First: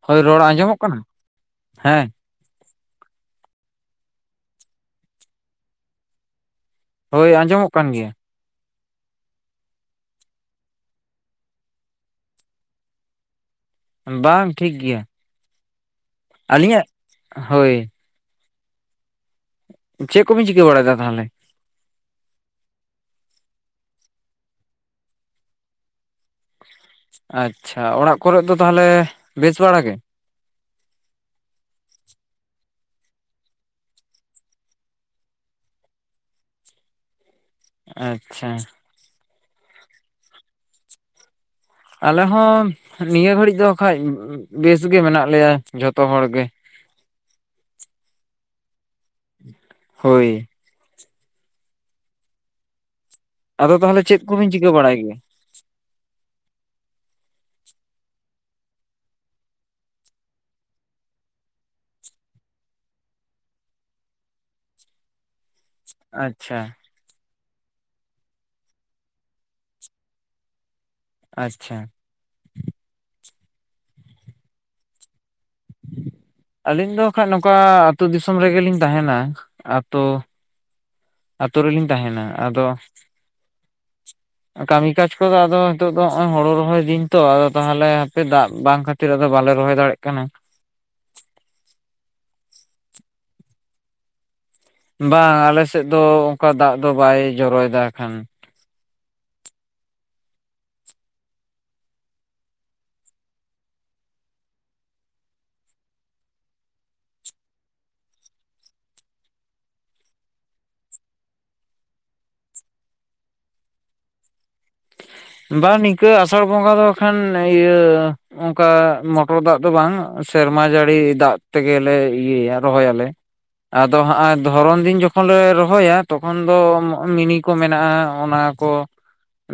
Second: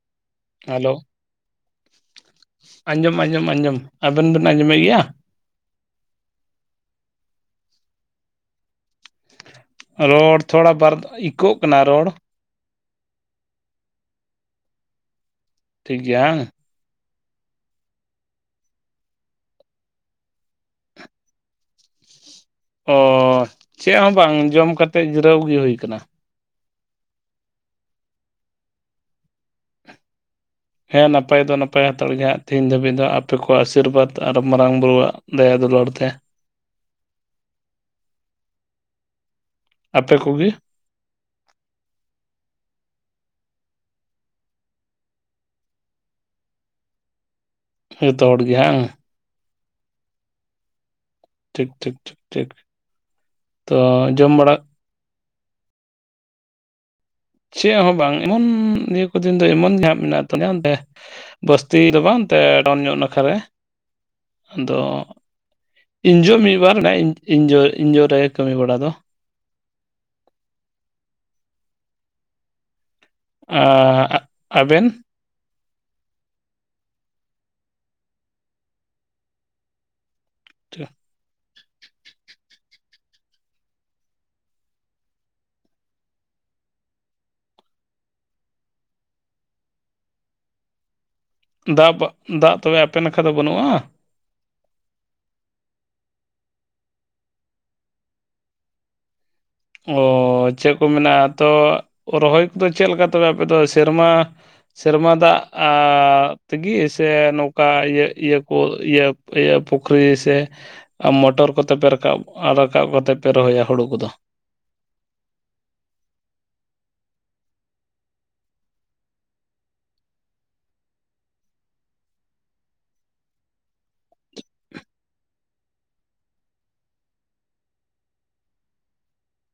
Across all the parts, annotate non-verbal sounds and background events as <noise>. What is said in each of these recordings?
ᱦᱳᱭ ᱨᱚᱲ ᱟᱸᱡᱚᱢᱚᱜ ᱦᱮᱞᱳ ᱠᱟᱱᱟ ᱦᱮᱸ, ᱟᱸᱡᱚᱢ ᱟᱸᱚᱢ ᱟᱸᱡᱚᱢ ᱟᱵᱮᱱ ᱵᱮᱱ ᱟᱸᱡᱚᱢᱮᱫ ᱜᱮᱭᱟ? ᱦᱳᱭ ᱟᱸᱡᱚᱢᱚᱜ ᱠᱟᱱ ᱜᱮᱭᱟ, ᱨᱚᱲ ᱛᱷᱚᱲᱟ ᱵᱟᱨ ᱫᱷᱟ ᱤᱠᱳᱜ ᱠᱟᱱᱟ ᱨᱚᱲ, ᱵᱟᱝ ᱴᱷᱤᱠ ᱜᱮᱭᱟ, ᱴᱷᱤᱠ ᱜᱮᱭᱟ ᱦᱟᱝ, ᱟᱹᱞᱤᱧᱟᱜ ᱦᱳᱭ, ᱪᱮᱫ ᱠᱚᱵᱤᱱ ᱪᱤᱠᱟᱹ ᱵᱟᱲᱟᱭ ᱮᱫᱟ ᱛᱟᱦᱚᱞᱮ? ᱚᱻ ᱪᱮᱫ ᱦᱚᱸ ᱵᱟᱝ ᱡᱚᱢ ᱠᱟᱛᱮᱫ ᱡᱤᱨᱟᱹᱣ ᱜᱮ ᱦᱩᱭ ᱠᱟᱱᱟ, ᱟᱪᱪᱷᱟ ᱚᱲᱟᱜ ᱠᱚᱨᱮ ᱫᱚ ᱛᱟᱦᱚᱞᱮ ᱵᱮᱥ ᱵᱟᱲᱟ ᱜᱮ? ᱦᱮᱸ ᱱᱟᱯᱟᱭ ᱫᱚ ᱱᱟᱯᱟᱭ ᱦᱟᱛᱟᱲ ᱜᱮᱭᱟ ᱦᱟᱸᱜ ᱛᱮᱦᱤᱧ ᱫᱷᱟᱹᱵᱤᱡ ᱫᱚ ᱟᱯᱮ ᱠᱚᱣᱟᱜ ᱟᱥᱤᱨᱵᱟᱫᱽ ᱟᱨ ᱢᱟᱨᱟᱝ ᱵᱩᱨᱩᱣᱟᱜ ᱫᱟᱭᱟ ᱫᱩᱞᱟᱹᱲ ᱛᱮ, ᱟᱪᱪᱷᱟ ᱟᱯᱮ ᱠᱚᱜᱮ? ᱟᱞᱮ ᱦᱚᱸ ᱱᱤᱭᱟᱹ ᱜᱷᱟᱹᱲᱤᱡ ᱫᱚ ᱦᱟᱸᱜ ᱠᱷᱟᱡᱽ ᱵᱮᱥ ᱜᱮ ᱢᱮᱱᱟᱜ ᱞᱮᱭᱟ ᱡᱷᱚᱛᱚ ᱦᱚᱲ ᱜᱮ, ᱡᱷᱚᱛᱚ ᱦᱚᱲ ᱜᱮ ᱦᱟᱝ, ᱦᱳᱭ, ᱴᱷᱤᱠ ᱴᱷᱤᱠ ᱴᱷᱤᱠ ᱴᱷᱤᱠ, ᱟᱫᱚ ᱛᱚ ᱛᱟᱦᱚᱞᱮ ᱪᱮᱫ ᱡᱚᱢ ᱠᱚᱵᱤᱱ ᱵᱟᱲᱟ ᱪᱤᱠᱟᱹ ᱵᱟᱲᱟᱭ ᱜᱮᱭᱟ? ᱪᱮᱫ ᱦᱚᱸ ᱵᱟᱝ ᱮᱢᱚᱱ ᱱᱤᱭᱟᱹ ᱠᱚ ᱫᱤᱱ ᱫᱚ ᱮᱢᱚᱱ ᱡᱟᱦᱟᱸ ᱢᱮᱱᱟᱜ ᱛᱟᱞᱮᱭᱟ ᱵᱟᱹᱥᱛᱤ ᱫᱚ ᱵᱟᱝ ᱮᱱᱛᱮ ᱰᱚᱱ ᱧᱚᱜ ᱱᱟᱠᱷᱟᱨᱮ ᱟᱫᱚ ᱤᱧ ᱡᱚ ᱢᱤᱫ ᱟᱪᱪᱷᱟ ᱵᱟᱨ ᱤᱧ ᱡᱳ ᱤᱧ ᱡᱳ ᱨᱮ ᱠᱟᱹᱢᱤ ᱵᱟᱲᱟ ᱫᱚ, ᱟᱪᱪᱷᱟ, ᱟ ᱟᱵᱮᱱ <unintelligible> ᱟᱹᱞᱤᱧ ᱫᱚ ᱱᱟᱠᱷᱟᱡᱽ ᱱᱚᱝᱠᱟ ᱟᱹᱛᱩ ᱫᱤᱥᱚᱢ ᱨᱮᱜᱮ ᱞᱤᱧ ᱛᱟᱦᱮᱱᱟ ᱟᱛᱳ <unintelligible> ᱟᱛᱩ ᱨᱮᱞᱤᱧ ᱛᱟᱦᱮᱱᱟ ᱟᱫᱚ ᱠᱟᱹᱢᱤ ᱠᱟᱡ ᱠᱚᱫᱚ ᱟᱫᱚ ᱱᱤᱛᱚᱜ ᱫᱚ ᱱᱚᱜ-ᱚᱭ ᱦᱳᱲᱳ ᱨᱚᱦᱚᱭ ᱫᱤᱱ ᱛᱚ ᱟᱫᱚ ᱛᱟᱦᱚᱞᱮ ᱦᱟᱯᱮ ᱫᱟᱜ ᱵᱟᱝ ᱠᱷᱟ <unintelligible> ᱫᱚ ᱵᱟᱞᱮ ᱨᱚᱦᱚᱭ ᱫᱟᱲᱮᱭᱟᱜ ᱠᱟᱱᱟ ᱫᱟᱜ ᱫᱟᱜ ᱛᱚᱵᱮ ᱟᱯᱮ ᱱᱟᱠᱷᱟ ᱫᱚ ᱵᱟᱹᱱᱩᱜᱼᱟ ᱵᱟᱝ ᱟᱞᱮᱥᱮᱫ ᱫᱚ ᱚᱝᱠᱟ ᱫᱟᱜ ᱫᱚ ᱵᱟᱭ ᱡᱚᱨᱚ ᱭᱮᱫᱟ ᱦᱟᱸᱜ ᱟᱠᱷᱟᱱ, ᱚ ᱪᱮᱫ ᱠᱚ ᱢᱮᱱᱟ ᱛᱚ ᱨᱚᱦᱚᱭ ᱠᱚᱫᱚ ᱪᱮᱫ ᱞᱮᱠᱟ ᱛᱚᱵᱮ ᱟᱯᱮ ᱫᱚ ᱥᱮᱨᱢᱟ ᱥᱮᱨᱢᱟ ᱫᱟᱜ ᱟ ᱛᱮᱜᱮ ᱥᱮ ᱱᱚᱝᱠᱟ ᱤᱭᱟᱹ ᱤᱭᱟᱹ ᱠᱚ ᱤᱭᱟᱹ ᱤᱭᱟᱹ ᱯᱩᱠᱷᱨᱤ ᱥᱮ ᱢᱚᱴᱚᱨ ᱠᱚᱛᱮ ᱯᱮ ᱨᱟᱠᱟᱵᱽ ᱨᱟᱠᱟᱵᱽ ᱠᱟᱛᱮ ᱯᱮ ᱨᱚᱦᱚᱭᱟ ᱦᱩᱲᱩ ᱠᱚᱫᱚ, ᱵᱟᱝ ᱱᱤᱝᱠᱟᱹ ᱟᱥᱟᱲ ᱵᱚᱸᱜᱟ ᱫᱚ ᱠᱷᱟᱱ ᱤᱭᱟᱹ ᱚᱱᱠᱟ ᱢᱚᱴᱚᱨ ᱫᱟᱜ ᱫᱚ ᱵᱟᱝ ᱥᱮᱨᱢᱟ ᱡᱟᱹᱲᱤ ᱫᱟᱜ ᱛᱮᱜᱮᱞᱮ ᱤᱭᱟᱹᱭᱟ ᱨᱚᱦᱚᱭ ᱟᱞᱮ, ᱟᱫᱚ ᱦᱟᱸᱜ ᱫᱷᱚᱨᱚᱱ ᱫᱤᱱ ᱡᱚᱠᱷᱚᱱ ᱞᱮ ᱨᱚᱦᱚᱭᱟ ᱛᱚᱠᱷᱚᱱ ᱫᱚ ᱢᱤᱱᱤ ᱠᱚ ᱢᱮᱱᱟᱜᱼᱟ ᱚᱱᱟ ᱠᱚ,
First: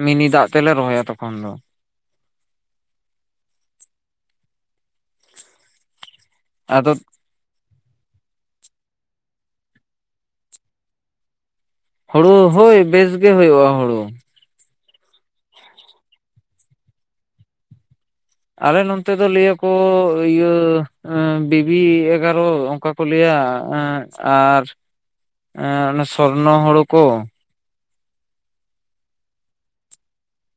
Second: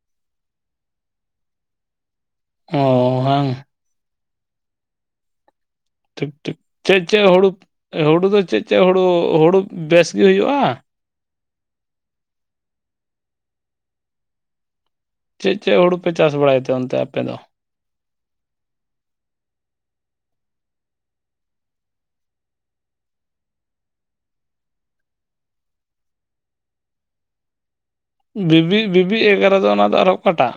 ᱢᱤᱱᱤ ᱫᱟᱜ ᱛᱮᱞᱮ ᱨᱚᱦᱚᱭᱟ ᱛᱚᱠᱷᱚᱱ ᱫᱚ ᱚ ᱵᱟᱝ ᱴᱷᱤᱠ ᱴᱷᱤᱠ ᱟᱫᱚ ᱪᱮᱫ ᱪᱮᱫ ᱦᱩᱲᱩ ᱦᱩᱲᱩ ᱫᱚ ᱪᱮᱫ ᱪᱮᱫ ᱦᱩᱲᱩ ᱦᱩᱲᱩ ᱵᱮᱥ ᱜᱮ ᱦᱩᱭᱩᱜᱼᱟ ᱦᱩᱲᱩ ᱦᱳᱭ ᱵᱮᱥ ᱜᱮ ᱦᱩᱭᱩᱜᱼᱟ ᱦᱩᱲᱩ ᱪᱮᱫ ᱪᱮᱫ ᱦᱩᱲᱩ ᱯᱮ ᱪᱟᱥ ᱵᱟᱲᱟᱭ ᱛᱮ ᱚᱱᱛᱮ ᱟᱯᱮ ᱫᱚ ᱟᱞᱮ ᱱᱚᱱᱛᱮ ᱫᱚ ᱞᱟᱹᱭᱟᱠᱚ ᱤᱭᱟᱹ ᱵᱤᱵᱤ ᱮᱜᱟᱨᱚ ᱚᱱᱠᱟ ᱯᱩᱞᱮᱭᱟ ᱟᱨ ᱚᱱᱟ ᱥᱚᱨᱱᱚ ᱦᱩᱲᱩ ᱠᱚ ᱵᱤᱵᱤ ᱵᱤᱵᱤ ᱮᱜᱟᱨᱚ ᱫᱚ ᱚᱱᱟ ᱫᱚ ᱟᱨᱦᱚ ᱠᱟᱴᱟᱜ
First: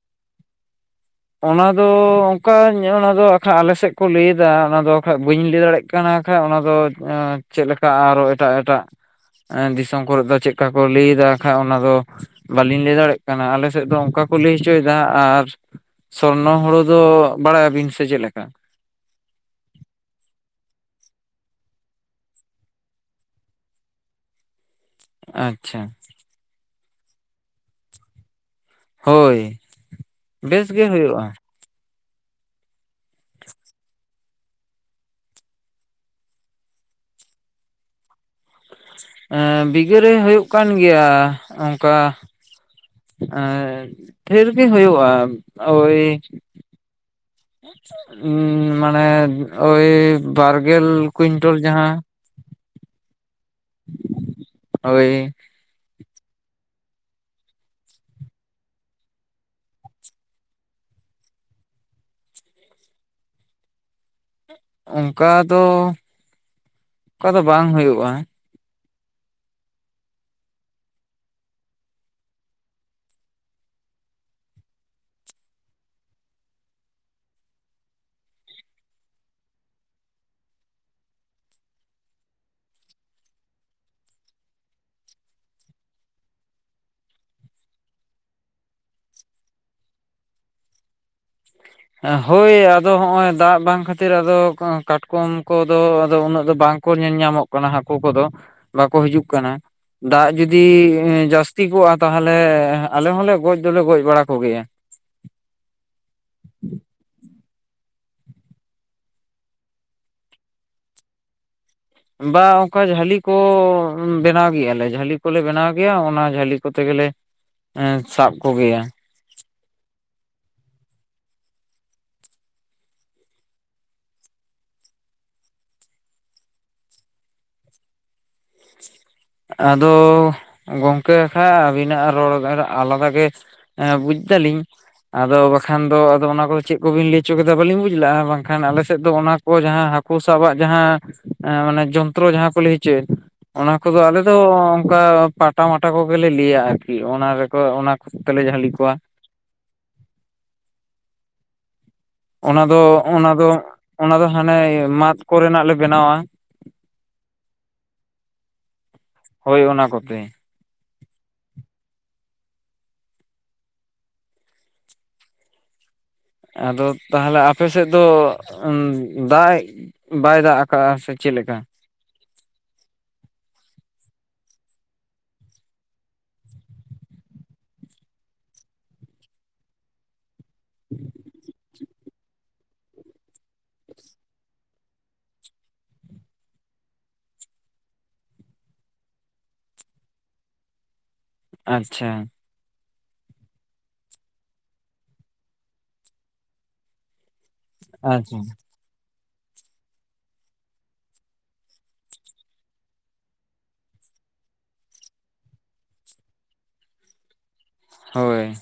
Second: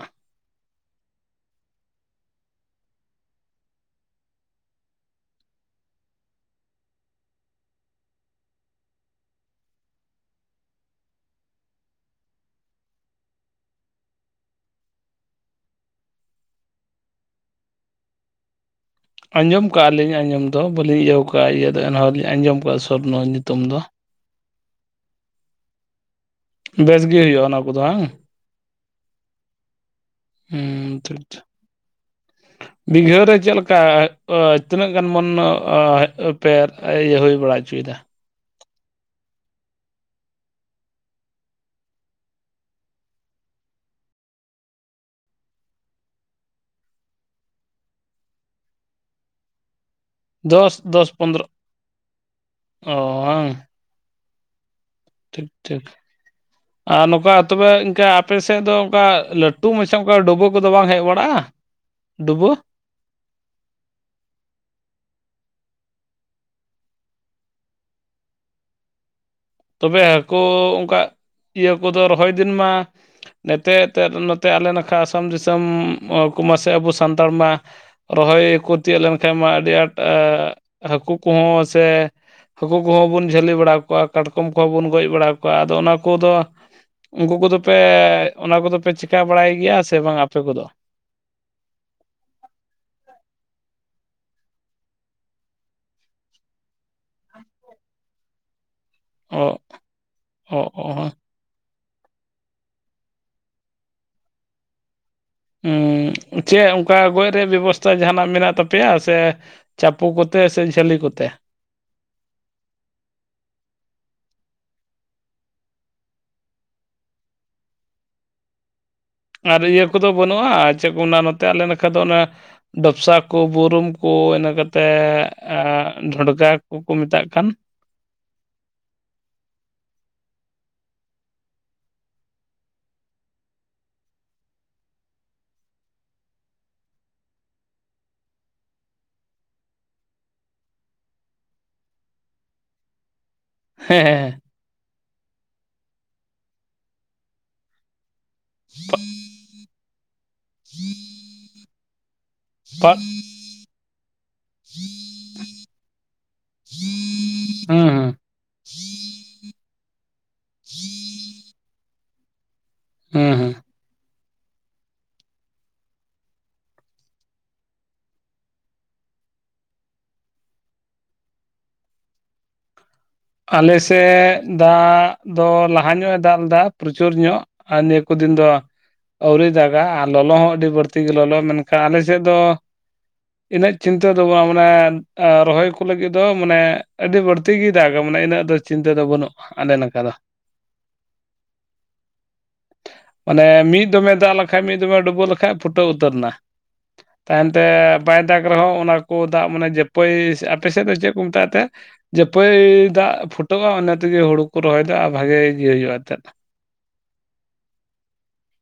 ᱚᱱᱟᱫᱚ ᱚᱱᱠᱟᱧ ᱚᱱᱟ ᱫᱚᱠᱷᱟᱡ ᱟᱞᱮ ᱥᱮᱫ ᱠᱚ ᱞᱟᱹᱭᱮᱫ ᱫᱟ ᱚᱱᱟ ᱫᱚ ᱵᱟᱠᱷᱟᱡ ᱵᱟᱹᱧ ᱞᱟᱹᱭ ᱫᱟᱲᱮᱭᱟᱜ ᱠᱟᱱᱟ ᱠᱟᱱᱟ ᱠᱷᱟᱱᱡ ᱚᱱᱟ ᱫᱚ ᱪᱮᱫ ᱞᱮᱠᱟ ᱟᱨᱚ ᱮᱴᱟᱜ ᱮᱴᱟᱜ ᱫᱤᱥᱚᱢ ᱠᱚᱨᱮ ᱫᱚ ᱪᱮᱫᱠᱟ ᱠᱚ ᱞᱟᱹᱭᱫᱟ ᱠᱷᱟᱡ ᱚᱱᱟ ᱫᱚ ᱵᱟᱹᱞᱤᱧ ᱞᱟᱹᱭ ᱫᱟᱲᱮᱭᱟᱜ ᱠᱟᱱᱟ ᱟᱞᱮ ᱥᱮᱫ ᱫᱚ ᱚᱱᱠᱟ ᱠᱚ ᱞᱟᱹᱭ ᱦᱚᱪᱚᱭᱮᱫᱟ ᱟᱨ ᱥᱚᱨᱱᱚ ᱦᱩᱲᱩ ᱫᱚ ᱵᱟᱲᱟᱭᱟᱵᱤᱱ ᱥᱮ ᱪᱮᱫ ᱞᱮᱠᱟ? ᱟᱸᱡᱚᱢ ᱠᱟᱜᱼᱟ ᱞᱤᱧ ᱟᱸᱡᱚᱢ ᱫᱚ ᱵᱟᱹᱞᱤᱧ ᱤᱭᱟᱹ ᱠᱟᱜᱼᱟ ᱤᱭᱟᱹ ᱫᱚ ᱮᱱᱦᱚᱸ ᱞᱤᱧ ᱟᱸᱡᱚᱢ ᱠᱫᱼᱟ ᱥᱚᱨᱱᱚ ᱧᱩᱛᱩᱢ ᱫᱚ ᱟᱪᱪᱷᱟ ᱵᱮᱥ ᱜᱮ ᱦᱩᱭᱩᱜᱼᱟ ᱚᱱᱟ ᱠᱚᱫᱚ ᱵᱟᱝᱟ ᱦᱳᱭ ᱵᱮᱥ ᱜᱮ ᱦᱩᱸ ᱦᱩᱭᱩᱜᱼᱟ ᱵᱤᱜᱷᱟᱹᱨ ᱨᱮ ᱪᱮᱫᱠᱟ ᱛᱤᱱᱟᱹᱜ ᱜᱟᱱ ᱵᱚᱱ ᱯᱮ ᱤᱭᱟᱹ ᱦᱩᱭ ᱵᱟᱲᱟ ᱦᱚᱪᱚᱭᱮᱫᱟ ᱵᱤᱜᱷᱟᱹᱨᱮ ᱦᱩᱭᱩᱜ ᱠᱟᱱ ᱜᱮᱭᱟ ᱚᱱᱠᱟ ᱟᱨ ᱰᱷᱮᱨ ᱜᱮ ᱦᱩᱭᱩᱜᱼᱟ ᱳᱭ ᱢᱟᱱᱮ ᱳᱭ ᱫᱚᱥ ᱵᱟᱨᱜᱮᱞ ᱠᱩᱭᱤᱱᱴᱚᱞ ᱡᱟᱦᱟᱸ ᱚᱻ ᱦᱳᱭ ᱴᱷᱤᱠ ᱴᱷᱤᱠ ᱦ ᱟᱨ ᱱᱚᱝᱠᱟ ᱛᱚᱵᱮ ᱤᱱᱠᱟ ᱟᱯᱮᱥᱮᱫ ᱫᱚ ᱚᱱᱠᱟ ᱞᱟᱹᱴᱩ ᱢᱟᱪᱷᱟ ᱚᱱᱠᱟ ᱰᱩᱵᱟᱹ ᱠᱚᱫᱚ ᱵᱟᱝ ᱦᱮᱡ ᱵᱟᱲᱟᱜᱼᱟ ᱫᱩᱵᱚ ᱚᱱᱠᱟ ᱫᱚ ᱚᱱᱠᱟ ᱫᱚ ᱵᱟᱝ ᱦᱩᱭᱩᱜᱼᱟ ᱛᱚᱵᱮ ᱦᱟᱹᱠᱩ ᱚᱱᱠᱟ ᱤᱭᱟᱹ ᱠᱚᱫᱚ ᱨᱚᱦᱚᱭ ᱫᱤᱱ ᱢᱟ ᱱᱚᱛᱮᱱ ᱱᱚᱛᱮ ᱟᱞᱮ ᱱᱟᱠᱷᱟ ᱟᱥᱟᱢ ᱫᱤᱥᱚᱢ ᱠᱚ ᱢᱟᱥᱮ ᱟᱵᱚ ᱥᱟᱱᱛᱟᱲ ᱢᱟ ᱨᱚᱦᱚᱭ ᱠᱚ ᱛᱤᱭᱳᱜ ᱞᱮᱱᱠᱷᱟᱡ ᱢᱟ ᱟᱹᱰᱤ ᱟᱸᱴ ᱦᱟᱹᱠᱩ ᱠᱚᱦᱚᱸ ᱥᱮ ᱦᱟᱹᱠᱩ ᱠᱚᱦᱚᱸ ᱵᱚᱱ ᱡᱷᱟᱹᱞᱤ ᱵᱟᱲᱟ ᱠᱚᱣᱟ ᱠᱟᱴᱠᱚᱢ ᱠᱚᱦᱚᱸ ᱵᱚᱱ ᱜᱚᱡ ᱵᱟᱲᱟ ᱠᱚᱣᱟ ᱟᱫᱚ ᱚᱱᱟ ᱠᱚᱫᱚ ᱩᱱᱠᱩ ᱠᱚᱫᱚ ᱯᱮ ᱚᱱᱟ ᱠᱚᱫᱚ ᱯᱮ ᱪᱮᱠᱟ ᱵᱟᱲᱟᱭ ᱜᱮᱭᱟ ᱥᱮ ᱵᱟᱝ ᱟᱯᱮ ᱠᱚᱫᱚ ᱦᱳᱭ ᱟᱫᱚ ᱦᱚᱸᱜ ᱚᱭ ᱫᱟᱜ ᱵᱟᱝ ᱠᱷᱟᱹᱛᱤᱨ ᱟᱫᱚ ᱠᱟᱴᱠᱚᱢ ᱠᱚᱫᱚ ᱩᱱᱟᱹᱜ ᱫᱚ ᱵᱟᱝ ᱠᱚ ᱧᱮᱞ ᱧᱟᱢᱚᱜ ᱠᱟᱱᱟ ᱦᱟᱹᱠᱩ ᱠᱚᱫᱚ ᱵᱟᱠᱚ ᱦᱤᱡᱩᱜ ᱚ ᱠᱟᱱᱟ ᱫᱟᱜ ᱡᱩᱫᱤ ᱚ ᱚ ᱡᱟᱹᱥᱛᱤ ᱞᱟᱹᱠᱛᱤ ᱠᱚᱜᱼᱟ ᱛᱟᱦᱚᱞᱮ ᱟᱞᱮ ᱦᱚᱸᱞᱮ ᱜᱚᱡ ᱫᱚᱞᱮ ᱜᱚᱡ ᱵᱟᱲᱟ ᱠᱚᱜᱮᱭᱟ ᱪᱮᱫ ᱚᱱᱠᱟ ᱜᱚᱡ ᱨᱮᱭᱟᱜ ᱵᱮᱵᱚᱥᱛᱷᱟ ᱡᱟᱦᱟᱱᱟᱜ ᱢᱮᱱᱟᱜ ᱛᱟᱯᱮᱭᱟ ᱥᱮ ᱪᱟᱯᱚ ᱠᱚᱛᱮ ᱥᱮ ᱡᱷᱟᱹᱞᱤ ᱠᱚᱛᱮ ᱵᱟ ᱚᱱᱠᱟ ᱡᱷᱟᱹᱞᱤ ᱠᱚ ᱵᱮᱱᱟᱣ ᱜᱮᱭᱟ ᱞᱮ, ᱡᱷᱟᱹᱞᱤ ᱠᱚᱞᱮ ᱵᱮᱱᱟᱣ ᱜᱮᱭᱟ ᱚᱱᱟ ᱡᱷᱟᱹᱞᱤ ᱠᱚᱛᱮ ᱜᱮᱞᱮ ᱮᱸ ᱥᱟᱵ ᱠᱚᱜᱮᱭᱟ᱾ ᱟᱨ ᱤᱭᱟᱹ ᱠᱚᱫᱚ ᱵᱟᱹᱱᱩᱜᱼᱟ ᱪᱮᱫ ᱠᱚ ᱱᱚᱛᱮ ᱟᱞᱮ ᱞᱮᱠᱟᱱ ᱫᱚ ᱚᱱᱮ ᱰᱚᱯᱥᱟ ᱠᱚ ᱵᱩᱨᱩᱢ ᱠᱚ ᱤᱱᱟᱹ ᱠᱟᱛᱮ ᱰᱷᱚᱸᱰᱜᱟ ᱠᱚᱠᱚ ᱢᱮᱛᱟᱜ ᱠᱟᱱ ᱟᱫᱚ ᱜᱚᱝᱠᱮ ᱠᱷᱟᱡ ᱟᱹᱵᱤᱱᱟᱜ ᱨᱚᱲ ᱟᱞᱟᱫᱟ ᱜᱮ ᱦᱮᱸ ᱵᱩᱡᱫᱟᱞᱤᱧ ᱟᱫᱚ ᱵᱟᱠᱷᱟᱱ ᱫᱚ ᱟᱫᱚ ᱚᱱᱟ ᱠᱚᱫᱚ ᱪᱮᱫ ᱠᱚᱵᱤᱱ ᱞᱟᱹᱭ ᱚᱪᱚ ᱠᱮᱫᱟ ᱵᱟᱹᱞᱤᱧ ᱵᱩᱡᱽ ᱞᱮᱼᱟ ᱵᱟᱝᱠᱷᱟᱱ ᱟᱞᱮ ᱥᱮᱫ ᱫᱚ ᱚᱱᱟ ᱡᱟᱦᱟᱸ ᱦᱟᱠᱩ ᱥᱟᱵᱟᱜ ᱡᱟᱦᱟᱸ ᱡᱚᱱᱛᱨᱚ ᱡᱟᱦᱟᱸ ᱠᱚ ᱞᱟᱹᱭ ᱦᱚ ᱪᱮᱫ ᱚᱱᱟ ᱠᱚᱫᱚ ᱦᱮᱸ ᱦᱮᱸ ᱟᱞᱮᱚ ᱚᱱᱠᱟ ᱯᱟᱴᱟ ᱢᱟᱴᱟ ᱠᱚᱜᱮᱞᱮ ᱞᱟᱹᱭᱟ ᱟᱨᱠᱤ ᱚᱱᱟ ᱨᱮᱠᱚ ᱚᱱᱟ ᱛᱮᱞᱮ ᱡᱷᱟᱹᱞᱤ ᱠᱚᱣᱟ ᱡ ᱚᱱᱟ ᱫᱚ ᱚᱱᱟ ᱫᱚ ᱚᱱᱟ ᱫᱚ ᱦᱟᱱᱮ ᱢᱟᱛ ᱠᱚᱨᱮᱱᱟᱜ ᱞᱮ ᱵᱮᱱᱟᱣᱟ ᱦᱮᱸ ᱦᱩᱸ ᱦᱩᱸ᱾ ᱦᱳᱭ ᱚᱱᱟ ᱠᱚᱛᱮ᱾ ᱦᱩᱸ ᱦᱩᱸ ᱟᱫᱚ ᱛᱟᱦᱚᱞᱮ ᱟᱯᱮ ᱥᱮᱫ ᱫᱚ, ᱫᱟᱜ ᱵᱟᱭ ᱫᱟᱜ ᱟᱠᱟᱫᱼᱟ ᱥᱮ ᱪᱮᱫ ᱞᱮᱠᱟ ᱟᱞᱮᱥᱮᱫ ᱫᱟᱜ ᱫᱚ ᱞᱟᱦᱟ ᱧᱚᱜ ᱮ ᱫᱟᱜ ᱞᱮᱫᱟ ᱯᱨᱚᱪᱩᱨ ᱧᱚᱜ, ᱟᱨ ᱱᱤᱭᱟᱹ ᱠᱚ ᱫᱤᱱ ᱫᱚ ᱟᱹᱣᱨᱤᱤᱭ ᱫᱟᱜᱟ ᱟᱨ ᱞᱚᱞᱚ ᱦᱚᱸ ᱟᱹᱰᱤ ᱵᱟᱹᱲᱛᱤ ᱜᱮ ᱞᱚᱞᱚ ᱢᱮᱱ ᱟᱞᱮ ᱥᱮᱫ ᱫᱚ ᱤᱱᱟᱹᱜ ᱪᱤᱱᱛᱟᱹ ᱫᱚ ᱵᱟᱝ, ᱢᱟᱱᱮ ᱨᱚᱦᱚᱭ ᱠᱚ ᱞᱟᱹᱜᱤᱫ ᱫᱚ ᱢᱟᱱᱮ ᱟᱹᱰᱤ ᱵᱟᱹᱲᱛᱤ ᱜᱮ ᱫᱟᱜ ᱮ ᱢᱟᱱᱮ ᱤᱱᱟᱹᱜ ᱫᱚ ᱪᱤᱱᱛᱟᱹ ᱫᱚ ᱵᱟᱹᱱᱩᱜ ᱟᱞᱮ ᱱᱚᱝᱠᱟ ᱫᱚ ᱟᱪᱪᱷᱟ᱾ ᱢᱟᱱᱮ ᱢᱤᱫ ᱫᱚᱢᱮ ᱫᱟᱜ ᱞᱮᱠᱷᱟᱡ ᱢᱤᱫ ᱫᱚᱢᱮ ᱰᱩᱵᱟᱹᱣ ᱞᱮᱠᱷᱟᱡ ᱯᱷᱩᱴᱟᱹᱣ ᱩᱛᱟᱹᱨ ᱮᱱᱟ ᱛᱟᱭᱚᱢᱛᱮ ᱵᱟᱭ ᱟᱪᱪᱷᱟ ᱫᱟᱜ ᱨᱮᱦᱚᱸ ᱚᱱᱟ ᱠᱚ ᱫᱟᱜ ᱢᱟᱱᱮ ᱡᱟᱹᱯᱟᱹᱭ ᱟᱯᱮᱥᱮᱫ ᱫᱚ ᱪᱮᱫ ᱠᱚ ᱢᱮᱛᱟᱜ ᱛᱮ ᱡᱟᱹᱯᱟᱹᱭ ᱫᱟᱜ ᱯᱷᱩᱴᱟᱹᱜᱼᱟ ᱚᱱᱟ ᱛᱮᱜᱮ ᱦᱩᱲᱩ ᱠᱚ ᱨᱚᱦᱚᱭᱮᱫᱟ ᱟᱨ ᱵᱷᱟᱜᱮ ᱜᱮ ᱦᱩᱭᱩᱜᱭᱼᱟ ᱮᱱᱛᱮᱫ ᱦᱳᱭ᱾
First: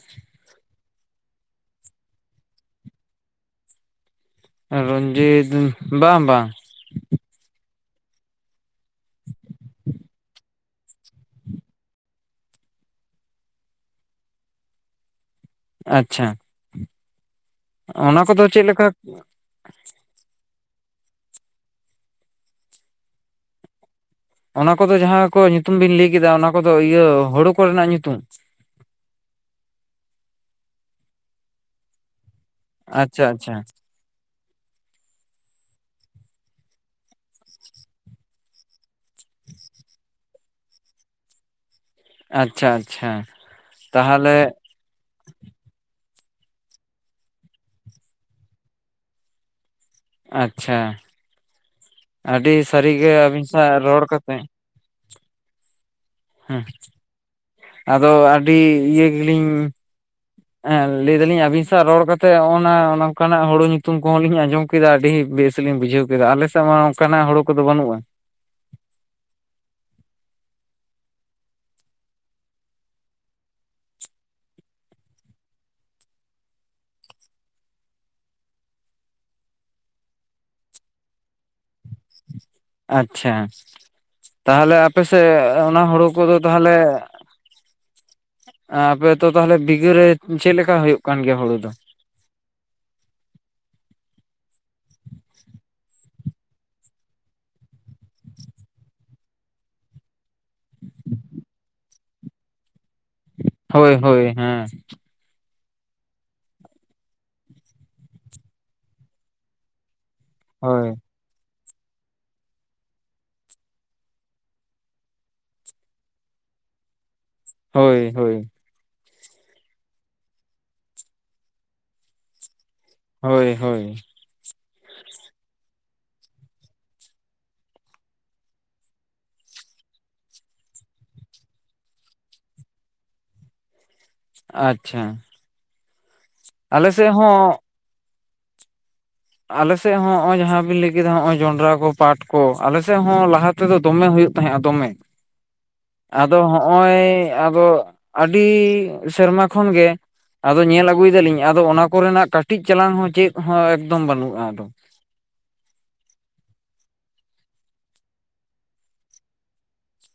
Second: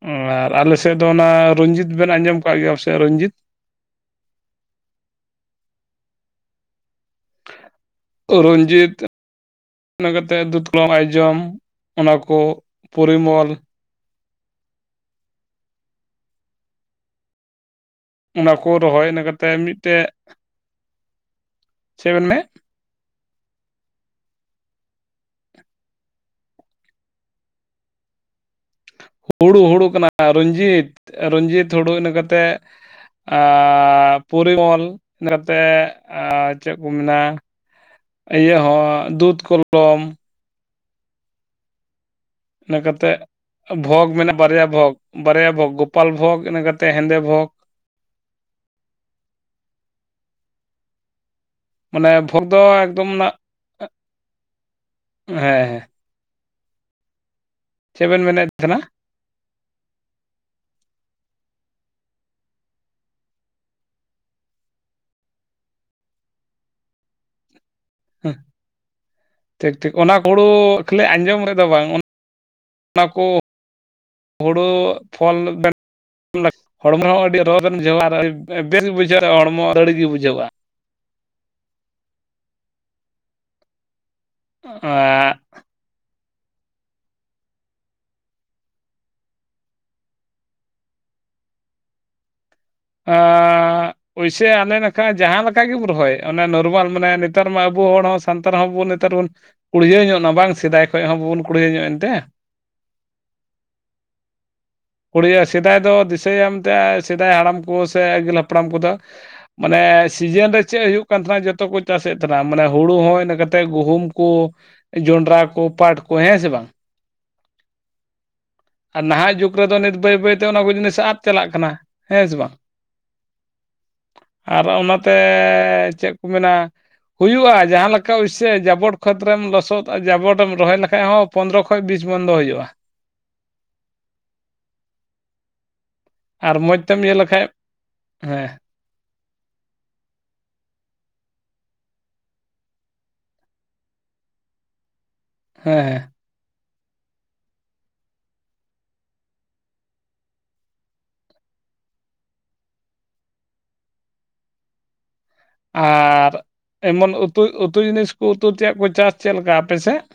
ᱟᱨ ᱟᱞᱮᱮᱥᱮᱫ ᱫᱚ ᱚᱱᱟ ᱨᱚᱡᱤᱛ ᱵᱮᱱ ᱟᱸᱡᱚᱢ ᱠᱟᱜ ᱜᱮᱭᱟ ᱯ ᱥᱮ ᱨᱚᱧᱡᱤᱛ ᱨᱚᱡᱤᱛ ᱵᱟᱝ ᱵᱟᱝ᱾ ᱨᱚᱱᱡᱤᱛ, ᱤᱱᱟᱹ ᱠᱟᱛᱮᱫ ᱫᱩᱛ ᱠᱚᱡᱚᱢ ᱟᱭ ᱡᱚᱢ ᱚᱱᱟ ᱠᱚ ᱯᱚᱨᱤᱢᱚᱞ ᱟᱪᱪᱷᱟ ᱚᱱᱟ ᱠᱚᱫᱚ ᱪᱮᱫ ᱞᱮᱠᱟ? ᱯᱮ ᱢᱤᱫᱴᱮ ᱪᱮᱫ ᱵᱮᱱ ᱢᱮ ᱚᱱᱟ ᱠᱚᱫᱚ ᱡᱟᱦᱟᱸ ᱠᱚ ᱧᱩᱛᱩᱢ ᱵᱤᱱ ᱞᱟᱹᱭ ᱠᱮᱫᱟ, ᱚᱱᱟ ᱠᱚᱫᱚ ᱤᱭᱟᱹ ᱦᱩᱲᱩ ᱠᱚᱨᱮᱱᱟᱜ ᱧᱩᱛᱩᱢ? ᱦᱩᱲᱩ ᱦᱩᱲᱩ ᱠᱟᱱᱟ ᱨᱚᱧᱡᱤᱛ ᱨᱚᱡᱤᱛ ᱦᱩᱲᱩ ᱤᱱᱟᱹ ᱠᱟᱛᱮᱫ᱾ ᱟᱪᱪᱷᱟ ᱟᱪᱪᱷᱟ ᱟᱨ ᱯᱚᱨᱤᱢᱚᱞ ᱤᱹ ᱠᱟᱛᱮ ᱪᱮᱫ ᱠᱚ ᱢᱮᱱᱟ ᱤᱭᱟᱹ ᱦᱚᱸ ᱫᱩᱫᱷ ᱠᱚᱞᱚᱢ ᱟᱪᱪᱷᱟ ᱤᱱᱟᱹ ᱟᱪᱪᱷᱟ ᱠᱟᱛᱮᱜ ᱵᱷᱳᱜᱽ ᱛᱟᱦᱚᱞᱮ ᱢᱮᱱᱟᱜᱼᱟ ᱵᱟᱨᱭᱟ ᱵᱷᱳᱜᱽ ᱵᱟᱨᱭᱟ ᱵᱷᱳᱜᱽ ᱜᱳᱯᱟᱞ ᱵᱷᱳᱜ ᱤᱱᱟᱹ ᱠᱟ ᱠᱟᱛᱮᱮᱫ ᱦᱮᱸᱫᱮ ᱵᱷᱳᱜᱽ ᱟᱪᱪᱷᱟ ᱢᱟᱱᱮ ᱵᱷᱳᱜᱽ ᱟᱹᱰᱤ ᱫᱚ ᱮᱠᱫᱚᱢ ᱥᱟᱹᱨᱤᱜᱮ ᱚᱱᱟ ᱟᱹᱵᱤᱱ ᱥᱟᱶ ᱨᱚᱲ ᱠᱟᱛᱮ ᱦᱮᱸ ᱦᱮᱸ᱾ ᱦᱩᱸ ᱪᱮᱫ ᱟᱫᱚ ᱵᱮᱱ ᱢᱮᱱᱮᱫ ᱟᱹᱰᱤ ᱛᱟᱦᱮᱱᱟ ᱤᱭᱟᱹ ᱜᱮᱞᱤᱧ ᱦᱮᱸ ᱞᱟᱹᱭ ᱮ ᱫᱟᱞᱤᱧ ᱟᱹᱵᱤᱱ ᱥᱟᱶ ᱨᱚᱲ ᱠᱟᱛᱮᱜ ᱱᱚᱜᱼ ᱱᱟ ᱱᱚᱝᱠᱟᱱᱟᱜ ᱦᱩᱲᱩ ᱧᱩᱛᱩᱢ ᱠᱚᱦᱚᱸ ᱞᱤᱧ ᱟᱸᱡᱚᱢ ᱠᱮᱫᱟ ᱟᱹᱰᱤ ᱵᱮᱥᱞᱤᱧ ᱵᱩᱡᱷᱟᱹᱣ ᱠᱮᱫᱟ ᱟᱞᱮ ᱥᱮᱫ ᱢᱟ ᱚᱱᱠᱟᱱᱟᱜ ᱦᱩ ᱠᱚᱫᱚ ᱵᱟᱹᱱᱩᱜᱼᱟ᱾ ᱦᱮᱸ᱾ ᱴᱷᱤᱠ ᱴᱷᱤᱠ ᱚᱱᱟ ᱦᱩᱲᱩ ᱠᱷᱟᱹᱞᱤ ᱟᱸᱡᱚᱢ ᱨᱮᱫᱚ ᱵᱟᱝ, ᱚᱱᱟ ᱠᱚ ᱦᱩᱲᱩ ᱯᱷᱚᱞ ᱵᱮ <inaudible> ᱦᱚᱲᱢᱚ ᱦᱚᱸ ᱟᱹᱰᱤ ᱨᱚᱛᱢᱩᱷᱟᱹᱣᱟ ᱟᱨ ᱟᱹᱰᱤ ᱵᱮᱥ ᱜᱮ ᱵᱩᱡᱷᱟᱹᱣᱟ ᱦᱚᱲᱢᱚ ᱟᱹᱲ ᱜᱮ ᱵᱩᱡᱷᱟᱹᱣᱟ ᱟᱪᱪᱷᱟ ᱛᱟᱦᱚᱞᱮ ᱟᱯᱮ ᱥᱮᱫ ᱚᱱᱟ ᱦᱩᱲᱩ ᱠᱚᱫᱚ ᱛᱟᱦᱚᱞᱮ ᱟᱯᱮᱛᱚ ᱛᱟᱦᱚᱞᱮ ᱵᱤᱜᱷᱟᱹᱨᱮ ᱪᱮᱫ ᱞᱮᱠᱟ ᱦᱩᱭᱩᱜ ᱠᱟᱱ ᱜᱮᱭᱟ ᱦᱩᱲᱩ ᱫᱚ ᱮᱸᱻᱜ ᱾ ᱯᱚᱭᱥᱟᱹ ᱟᱞᱮ ᱱᱟᱠᱷᱟᱱ ᱡᱟᱦᱟᱸ ᱞᱮᱠᱟ ᱜᱮᱢ ᱨᱚᱦᱚᱭ ᱚᱱᱮ ᱱᱚᱨᱢᱟᱞ ᱢᱟᱱᱮ ᱱᱮᱛᱟᱨ ᱢᱟ ᱟᱵᱚ ᱦᱚᱲ ᱦᱚᱸ ᱥᱟᱱᱛᱟᱲ ᱦᱚᱸᱵᱚᱱ ᱱᱮᱛᱟᱨ ᱵᱚᱱ ᱠᱩᱲᱦᱟᱹᱭ ᱧᱚᱜ ᱱᱟ ᱵᱟᱝ ᱥᱮᱫᱟᱭ ᱠᱷᱚᱱ ᱦᱚᱸ ᱵᱟᱵᱚᱱ ᱠᱩᱲᱦᱟᱹ ᱧᱚᱜᱼᱟ ᱮᱱᱛᱮ ᱦᱳᱭ ᱦᱳᱭ ᱦᱮᱸ ᱠᱩᱲᱭᱟᱹ ᱥᱮᱫᱟᱭ ᱫᱚ ᱫᱤᱥᱟᱹᱭᱟᱢᱛᱮ ᱥᱮᱫᱟᱭ ᱦᱟᱲᱟᱢ ᱠᱚ ᱥᱮ ᱟᱹᱜᱤᱞ ᱦᱟᱯᱲᱟᱢ ᱠᱚᱫᱚ ᱢᱟᱱᱮ ᱥᱤᱡᱮᱱ ᱨᱮ ᱪᱮᱫ ᱦᱳᱭ ᱦᱩᱭᱩᱜ ᱛᱟᱦᱮᱱᱟ ᱡᱚᱛᱚ ᱠᱚ ᱪᱟᱥᱮᱫ ᱛᱟᱦᱮᱱᱟ ᱢᱟᱱᱮ ᱦᱩᱲᱩ ᱦᱚᱸ ᱤᱱᱟᱹ ᱠᱟᱛᱮᱫ ᱜᱩᱦᱩᱢ ᱠᱚ ᱡᱚᱱᱰᱨᱟ ᱠᱚ ᱯᱟᱴ ᱠᱚ ᱦᱮᱸ ᱥᱮ ᱵᱟᱝ ᱦᱳᱭ ᱦᱳᱭ᱾ ᱟᱨ ᱱᱟᱦᱟᱜ ᱡᱩᱜᱽ ᱨᱮᱫᱚ ᱱᱤᱛ ᱵᱟᱹᱭ ᱵᱟᱹᱭᱛᱮ ᱚᱱᱟ ᱠᱚ ᱡᱤᱱᱤᱥ ᱟᱫ ᱪᱟᱞᱟᱜ ᱠᱟᱱᱟ ᱦᱮᱸ ᱥᱮ ᱵᱟᱝ? ᱦᱳᱭ ᱻᱦᱳᱭ ᱺ ᱟᱨ ᱚᱱᱟᱛᱮ ᱪᱮᱫ ᱠᱚ ᱢᱮᱱᱟ᱾ ᱦᱩᱭᱩᱜᱼᱟ ᱡᱟᱦᱟᱸ ᱞᱮᱠᱟ ᱚᱭᱥᱮ ᱡᱟᱵᱚᱴ ᱠᱷᱚᱛ ᱨᱮᱢ ᱞᱚᱥᱚᱫ ᱡᱟᱵᱚᱴᱮᱢ ᱨᱚᱦᱚᱭ ᱞᱮᱠᱷᱟᱡ ᱦᱚᱸ ᱾ ᱯᱚᱸᱱᱫᱽᱨᱚ ᱠᱷᱚᱡ ᱵᱤᱥ ᱵᱚᱱᱫᱚ ᱦᱳᱭᱳᱜᱼᱟ ᱾ ᱟ-ᱪ-ᱪᱷᱟ ᱾ ᱟᱨ ᱢᱚᱸᱡᱽ ᱛᱮᱢ ᱧᱮᱞ ᱞᱮᱠᱟᱡ, ᱦᱚᱸ ᱦᱮᱸ ᱾ ᱟᱞᱮ ᱥᱮᱫ ᱦᱚᱸ ᱱᱚᱜᱼᱚᱭ ᱡᱟᱦᱟᱸ ᱵᱤᱱ ᱞᱟᱹᱭ ᱠᱮᱫᱟ ᱱᱚᱜᱼᱚᱭ ᱡᱚᱱᱰᱨᱟ ᱠᱚ ᱯᱟᱴ ᱠᱚ ᱟᱞᱮ ᱥᱮᱫ ᱦᱚᱸ ᱞᱟᱦᱟ ᱹᱹᱹ ᱛᱮᱫᱚ ᱫᱚᱢᱮ ᱦᱳᱭᱳᱜ ᱛᱟᱦᱮᱸᱜᱼᱟ ᱫᱚᱢᱮ ᱾ ᱦᱮᱸᱻ ᱾ ᱟᱫᱚ ᱦᱚᱸᱜᱼᱚᱸᱭ ᱟᱨᱚ ᱟᱹᱰᱤ ᱥᱮᱨᱢᱟ ᱠᱷᱚᱱ ᱜᱮᱹᱹᱹ ᱟᱫᱚ ᱧᱮᱞ ᱟᱹᱜᱩᱭ ᱫᱟᱞᱤᱧ ᱟᱫᱚ ᱚᱱᱟ ᱠᱚ ᱨᱮᱱᱟᱜ ᱠᱟᱹᱴᱤᱡ ᱪᱟᱞᱟᱝ ᱦᱚᱸ ᱪᱮᱫ ᱦᱚᱸ ᱮᱠᱫᱚᱢ ᱵᱟᱹᱱᱩᱜᱼᱟ ᱟᱫᱚ ᱾ ᱟᱻᱨ ᱮᱢᱚᱱ ᱩᱛᱩ -ᱩᱛᱩ ᱡᱤᱱᱤᱥ ᱠᱚ ᱩᱛᱩ ᱛᱮᱭᱟᱜ ᱠᱚ ᱪᱟᱥ ᱪᱮᱫ ᱞᱮᱠᱟ ᱟᱯᱮ ᱥᱮᱫ?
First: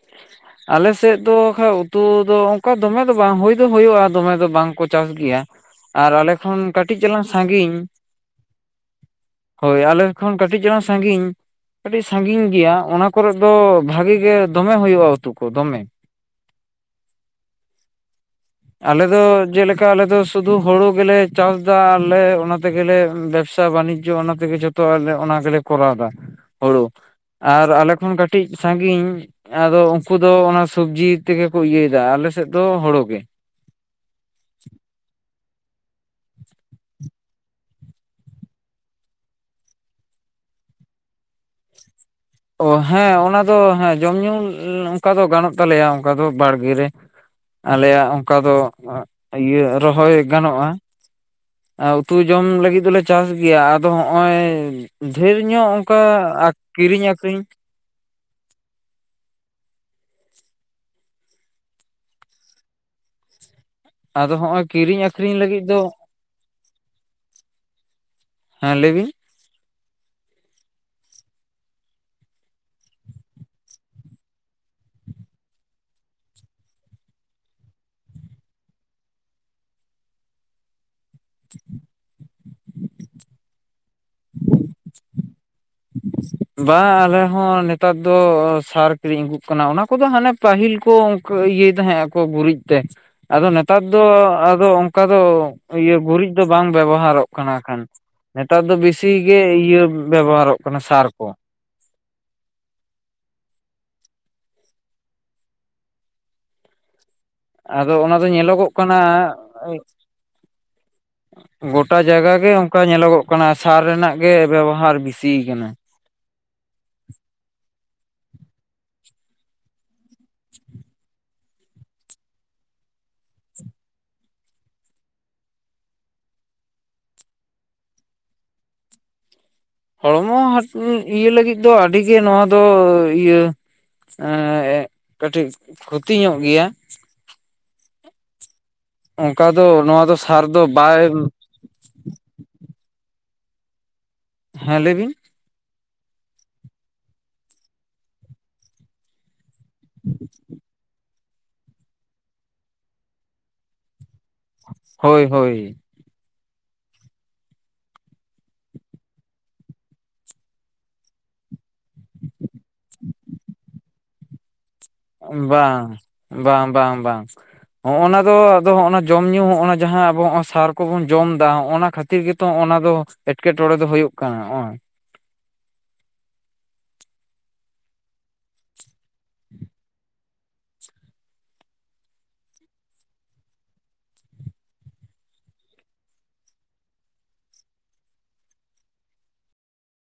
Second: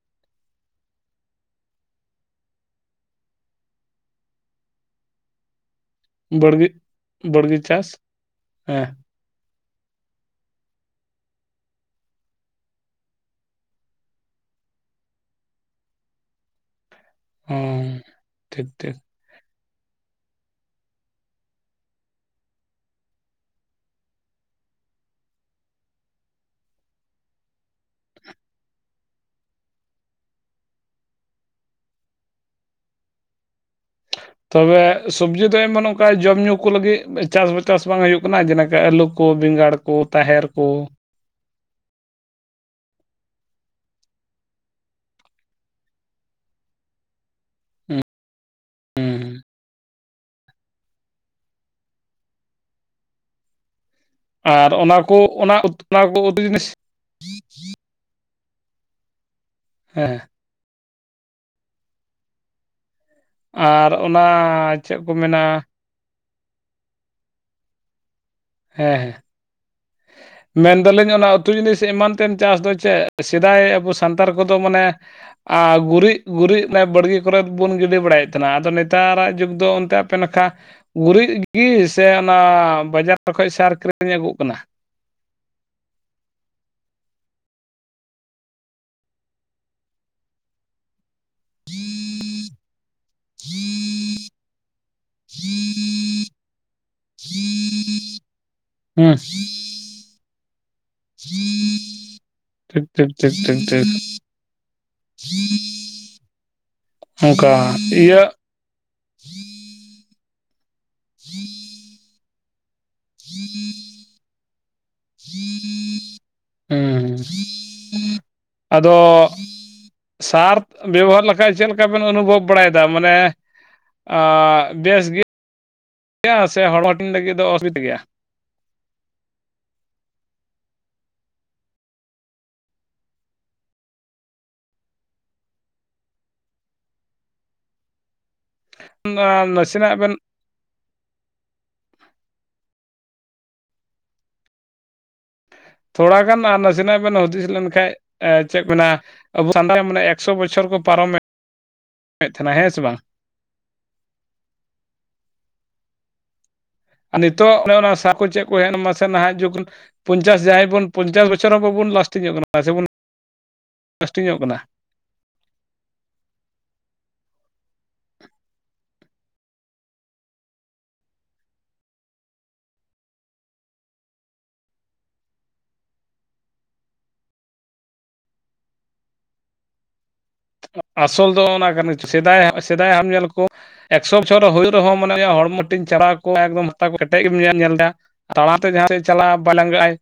ᱰᱮᱹ-ᱥ-ᱥᱟ ᱾ ᱟᱞᱮᱥᱮᱫ ᱫᱚ ᱠᱷᱟᱡ ᱩᱛᱩ ᱫᱚ ᱚᱱᱠᱟ ᱫᱚᱢᱮ ᱫᱚ ᱵᱟᱝ ᱦᱳᱭ ᱫᱚ ᱦᱳᱭᱳᱜᱼᱟ ᱫᱚᱢᱮ ᱫᱚ ᱵᱟᱝᱠᱚ ᱪᱟᱥ ᱜᱮᱭᱟ ᱾ ᱟᱨ ᱟᱞᱮ ᱠᱷᱚᱱ ᱵᱟᱲᱜᱮ ᱠᱟᱹᱴᱤᱡ ᱪᱟᱞᱟᱝ ᱵᱟᱲᱜᱮ ᱥᱟᱺᱜᱤᱧ ᱹᱹᱹ ᱪᱟᱥ ᱦᱮᱸ ᱦᱳᱭ, ᱟᱞᱮ ᱠᱷᱚᱱ ᱠᱟᱹᱴᱤᱡ ᱪᱟᱞᱟᱝ ᱥᱟᱺᱜᱤᱧᱹᱹᱹ ᱟᱹᱰᱤ ᱥᱟᱺᱜᱤᱧ ᱜᱮᱭᱟ ᱚᱱᱟ ᱠᱚᱨᱮ ᱫᱚ ᱵᱷᱟᱜᱮ ᱜᱮ ᱫᱚᱢᱮ ᱦᱳᱭᱳᱜᱼᱟ ᱩᱛᱩ ᱠᱚ ᱫᱚᱢᱮ ᱾ ᱟᱸᱻᱢ ᱾ ᱟᱞᱮ ᱫᱚ ᱡᱮᱹᱞᱮᱹᱠ ᱹᱹᱹ ᱟᱞᱮ ᱫᱚ ᱥᱩᱫᱷᱩ ᱦᱳᱲᱳ ᱜᱮᱞᱮ ᱪᱟᱥ ᱮᱫᱟ ᱟᱨᱞᱮ ᱚᱱᱟ ᱛᱮᱜᱮᱞᱮ ᱵᱮᱵᱽᱥᱟ ᱵᱟᱱᱤᱡᱽᱡᱚ ᱚᱱᱟ ᱛᱮᱜᱮ ᱡᱷᱚᱛᱹᱹᱹ ᱛᱚ, ᱟᱞᱮ ᱚᱱᱟ ᱜᱮᱞᱮ ᱠᱚᱨᱟᱣ ᱮᱫᱟ ᱦᱳᱲᱳ, ᱟᱨ ᱟᱞᱮ ᱠᱷᱚᱱ ᱠᱟᱹᱴᱤᱡ ᱥᱟᱺᱜᱤᱧ ᱹᱹᱹ ᱟᱫᱚ ᱩᱱᱠᱩ ᱫᱚ ᱚᱱᱟ ᱥᱚᱵᱡᱤ ᱛᱮᱜᱮ ᱠᱚ ᱤᱭᱟᱹᱭ ᱮᱫᱟ ᱟᱞᱮ ᱥᱮᱫ ᱫᱚ ᱦᱳᱲᱳ ᱜᱮ ᱾ ᱛᱚᱵᱮ, ᱥᱚᱵᱡᱤ ᱫᱚ ᱮᱢ ᱵᱟᱹᱱᱩᱜ ᱹᱹᱹ ᱟ ᱡᱚᱢ ᱧᱩ ᱠᱚ ᱞᱟᱹᱜᱤᱫ ᱪᱟᱥ ᱵᱟ ᱪᱟᱥ ᱵᱟᱝ ᱦᱩᱭᱩᱜ ᱠᱟᱱᱟ ᱡᱮᱞᱮᱠᱟ ᱟᱹᱞᱩ ᱠᱚ ᱵᱮᱸᱜᱟᱲ ᱠᱚ ᱛᱟᱦᱮᱨ ᱠᱚ᱾ ᱚ ᱦᱮᱸ ᱚᱱᱟ ᱫᱚ ᱦᱮᱸ ᱡᱚᱢ ᱧᱩ ᱚᱱᱠᱟ ᱫᱚ ᱜᱟᱱᱚᱜ ᱛᱟᱞᱮ ᱭᱟ ᱚᱱᱠᱟ ᱫᱚ ᱵᱟᱲ ᱜᱮ ᱨᱮ, ᱟᱞᱮᱭᱟᱜ ᱚᱝᱠᱟ ᱫᱚ ᱦᱩᱸ ᱤᱭᱟᱹ ᱨᱚᱦᱚᱭ ᱜᱟᱱᱚᱜᱼᱟ, ᱟᱨ ᱩᱛᱩ ᱡᱚᱢ ᱞᱟᱹᱜᱤᱫ ᱫᱚ ᱞᱮ ᱪᱟᱥ ᱜᱮᱭᱟ ᱟᱨ, ᱟᱫᱚ ᱦᱚᱜᱼᱚᱭ ᱟᱨ ᱚᱱᱟ ᱠᱚ ᱰᱷᱮᱨ ᱚᱱᱟ ᱧᱚᱜ ᱚᱱᱟ ᱚᱝᱠᱟ ᱠᱚ ᱩᱛᱩ ᱡᱤᱱᱤᱥ ᱠᱤᱨᱤᱧ ᱟᱹᱠᱷᱨᱤᱧ, ᱦᱮᱸᱮᱸ ᱟᱨ ᱚᱱᱟ ᱟᱫᱚ ᱦᱚᱸᱜᱼᱚᱭ ᱪᱮᱫ ᱠᱤᱨᱤᱧ ᱠᱚ ᱟᱹᱠᱷᱨᱤᱧ ᱢᱮᱱᱟ, ᱞᱟᱹᱜᱤᱫ ᱫᱚ ᱦᱮᱸ ᱞᱟᱹᱭ ᱵᱤᱱ ᱾ ᱢᱮᱱᱫᱟᱞᱤᱧ ᱚᱱᱟ ᱩᱛᱩ ᱡᱤᱱᱤᱥ ᱮᱢᱟᱱ ᱛᱮᱢ ᱪᱟᱥ ᱫᱚ ᱪᱮᱫ ᱥᱮᱫᱟᱭ ᱟᱵᱚ ᱥᱟᱱᱛᱟᱲ ᱠᱚᱫᱚ ᱢᱟᱱᱮ, ᱟᱨ ᱜᱩᱨᱤᱡ ᱜᱩᱨᱤᱡ ᱵᱟᱲ ᱜᱮ ᱠᱚᱨᱮᱮᱫ ᱵᱚᱱ ᱜᱤᱰᱤ ᱵᱟᱲᱟᱭᱮᱫ ᱛᱟᱦᱮ ᱱᱟ ᱟᱫᱚ ᱱᱮ ᱛᱟᱨᱟᱜ ᱡᱩᱜᱽ ᱫᱚ ᱚᱱᱛᱮ ᱟᱯᱮ ᱱᱟᱠᱷᱟ ᱜᱩᱨᱤᱡ ᱜᱤ ᱥᱮ ᱚᱱᱟ ᱵᱟᱡᱟᱨ ᱠᱷᱚᱡ ᱥᱟᱨ ᱠᱤᱨᱤᱧ ᱟᱹᱜᱩᱜ ᱠᱟᱱᱟ? ᱵᱟ ᱟᱞᱮ ᱦᱚᱸ ᱱᱮᱛᱟᱨ ᱫᱚ ᱥᱟᱨ ᱠᱤᱨᱤᱧ ᱟᱹᱜᱩᱜ ᱠᱟᱱᱟ ᱚᱱᱟ ᱠᱚᱫᱚ ᱦᱟᱱᱮ, ᱯᱟᱹᱦᱤᱞ ᱠᱚ ᱤᱭᱟᱹᱭ ᱛᱟᱦᱮᱸᱜ ᱟᱠᱚ ᱜᱩᱨᱤᱡ ᱛᱮ, ᱟᱫᱚ ᱱᱮᱛᱟᱨ ᱫᱚ ᱟᱫᱚ ᱚᱝᱠᱟ ᱫᱚ ᱤᱭᱟᱹ ᱜᱩᱨᱤᱡ ᱫᱚ ᱵᱟᱝ ᱵᱮᱵᱚᱦᱟᱨᱚᱜ ᱠᱟᱱᱟ ᱠᱷᱟᱱ, ᱱᱮᱛᱟᱨ ᱫᱚ ᱵᱮᱥᱤᱜ ᱦᱩᱸ ᱜᱮ ᱤᱭᱟᱹ ᱵᱮᱵᱚ ᱦᱟᱨᱚᱜ ᱠᱟᱱᱟ ᱥᱟᱨᱠ, ᱴᱷᱤᱠ ᱴᱷᱤᱠ ᱴᱷᱤᱠ ᱴᱷᱤᱠ ᱴᱷᱤᱠ, ᱚᱱᱠᱟ ᱟᱫᱚ ᱚᱱᱟ ᱫᱚ ᱤᱭᱟᱹ ᱧᱮᱞᱚ ᱜᱚᱜ, ᱠᱟᱱᱟ ᱜᱚᱴᱟ ᱡᱟᱜᱟ ᱜᱮ ᱠᱚ ᱧᱮᱞᱚᱜᱚᱜ ᱠᱟᱱᱟ ᱥᱟᱨ ᱨᱮᱱᱟᱜ ᱜᱮ ᱵᱮᱵᱚᱦᱟᱨ ᱵᱤᱥᱤᱭᱟ ᱠᱟᱱᱟ, ᱦᱩᱸ ᱟᱫᱚ ᱥᱟᱨᱛ ᱵᱮᱵᱚ ᱦᱟᱨ ᱞᱮᱠᱷᱟᱡ ᱪᱮᱫ ᱞᱮᱠᱟ ᱵᱮᱱ ᱚᱱᱩ ᱵᱷᱚᱵ ᱵᱟᱲᱟ ᱭᱮᱫᱟ ᱢᱟᱱᱮ, ᱵᱮᱥ ᱜᱮ ᱥᱮ ᱦᱚᱲ ᱦᱟᱹᱴᱤᱧ ᱞᱟᱹᱜᱤᱫ ᱫᱚ ᱚᱥᱩ ᱵᱤᱫᱟ ᱜᱮᱭᱟ? ᱦᱚᱲ ᱢᱚ ᱦᱟᱥ ᱤᱭᱟᱹ ᱞᱟᱹᱜᱤᱫ ᱫᱚ ᱟᱹᱰᱤ ᱜᱮᱮ ᱱᱚᱣᱟ ᱫᱚ ᱤᱭᱟᱹ, ᱮᱸ ᱠᱟᱹᱴᱤᱡ ᱠᱷᱚᱛᱤ ᱧᱚᱜ ᱜᱮᱭᱟ, ᱚᱝᱠᱟ ᱫᱚ ᱱᱟᱥᱮᱱᱟᱜ ᱱᱚᱣᱟ ᱵᱮᱱ ᱫᱚ ᱥᱟᱨ ᱫᱚ ᱵᱟᱭ, ᱦᱮᱸ ᱞᱟᱹᱭ ᱵᱤᱱ? ᱛᱷᱚᱲᱟ ᱜᱟᱱ ᱟᱨ ᱱᱟᱥᱮᱱᱟᱜ ᱵᱮᱱ ᱦᱩᱫᱤᱥ ᱞᱮᱱᱠᱟᱱᱡ ᱪᱮᱫ ᱵᱮᱱᱟ ᱟᱵᱚ ᱥᱟᱱᱛᱟᱲ ᱢᱟᱱᱮ ᱮᱠᱥᱚ ᱵᱚᱪᱷᱚᱨ ᱠᱚ ᱯᱟᱨᱚᱢᱮᱫ ᱛᱟᱦᱮᱱᱟ ᱦᱮᱸ ᱥᱮ ᱵᱟᱝ ᱦᱳᱭ ᱦᱳᱭ ᱟᱨ ᱱᱤᱛᱚᱜ ᱚᱱᱮ ᱚᱱᱟ ᱥᱟᱠᱩ ᱪᱮᱫ ᱠᱚ ᱦᱮᱡ ᱢᱟᱥᱮ ᱱᱟᱦᱟᱜ ᱡᱩᱜᱽ ᱯᱚᱧᱪᱟᱥ ᱡᱟᱦᱟᱸᱭ ᱵᱚᱱ ᱯᱚᱧᱪᱟᱥ ᱵᱚᱪᱷᱚᱨ ᱦᱚᱸ ᱵᱟᱵᱚᱱ ᱞᱟᱥᱴᱤᱝᱚᱜ ᱠᱟᱱᱟ ᱥᱮᱵᱚᱱ ᱞᱟᱥᱴᱤᱝᱚᱜ ᱠᱟᱱᱟ ᱵᱟᱝ ᱵᱟᱝ ᱵᱟᱝ ᱵᱟᱝ, ᱦᱚᱸᱜᱼ ᱚᱱᱟ ᱫᱚ ᱟᱫᱚᱜᱼ ᱚᱱᱟ ᱡᱚᱢ ᱧᱩ ᱦᱚᱸᱜ ᱡᱟᱦᱟᱸ ᱟᱵᱚ ᱥᱟᱨ ᱠᱚᱵᱚᱱ ᱡᱚᱢ ᱮᱫᱟ ᱚᱱᱟ ᱠᱷᱟᱹᱛᱤᱨ ᱠᱷᱟᱹᱛᱤᱨ ᱜᱮᱛᱚ ᱚᱱᱟ ᱫᱚ ᱮᱴᱠᱮᱴᱚᱚᱲᱮ ᱫᱚ ᱦᱩᱭᱩᱜ ᱠᱟᱱᱟ ᱱᱚᱜᱚᱭ᱾ ᱟᱥᱚᱞ ᱫᱚ ᱚᱱᱟ ᱠᱟᱱᱟ ᱥᱮᱫᱟᱭ ᱥᱮᱫᱟᱭ ᱦᱟᱢ ᱧᱮᱞ ᱠᱚ ᱮᱠᱥᱚ ᱵᱚᱷᱚᱨ ᱦᱩᱭᱩᱜ ᱨᱮᱦᱚᱸ ᱢᱟᱱᱮ ᱦᱚᱲᱢᱚᱴᱤᱧ ᱪᱟᱟᱣ ᱠᱚᱣᱟ ᱮᱠᱫᱚᱢ ᱦᱟᱨᱛᱟ ᱠᱚ ᱠᱮᱴᱮᱡ ᱜᱮᱢ ᱧᱮᱞ ᱧᱮᱞᱫᱟ᱾ ᱛᱟᱲᱟᱛᱮ ᱡᱟᱦᱟᱸ ᱥᱮ ᱪᱟᱞᱟᱜᱼᱟ ᱵᱟᱭ ᱞᱟᱸᱜᱟ ᱟᱭ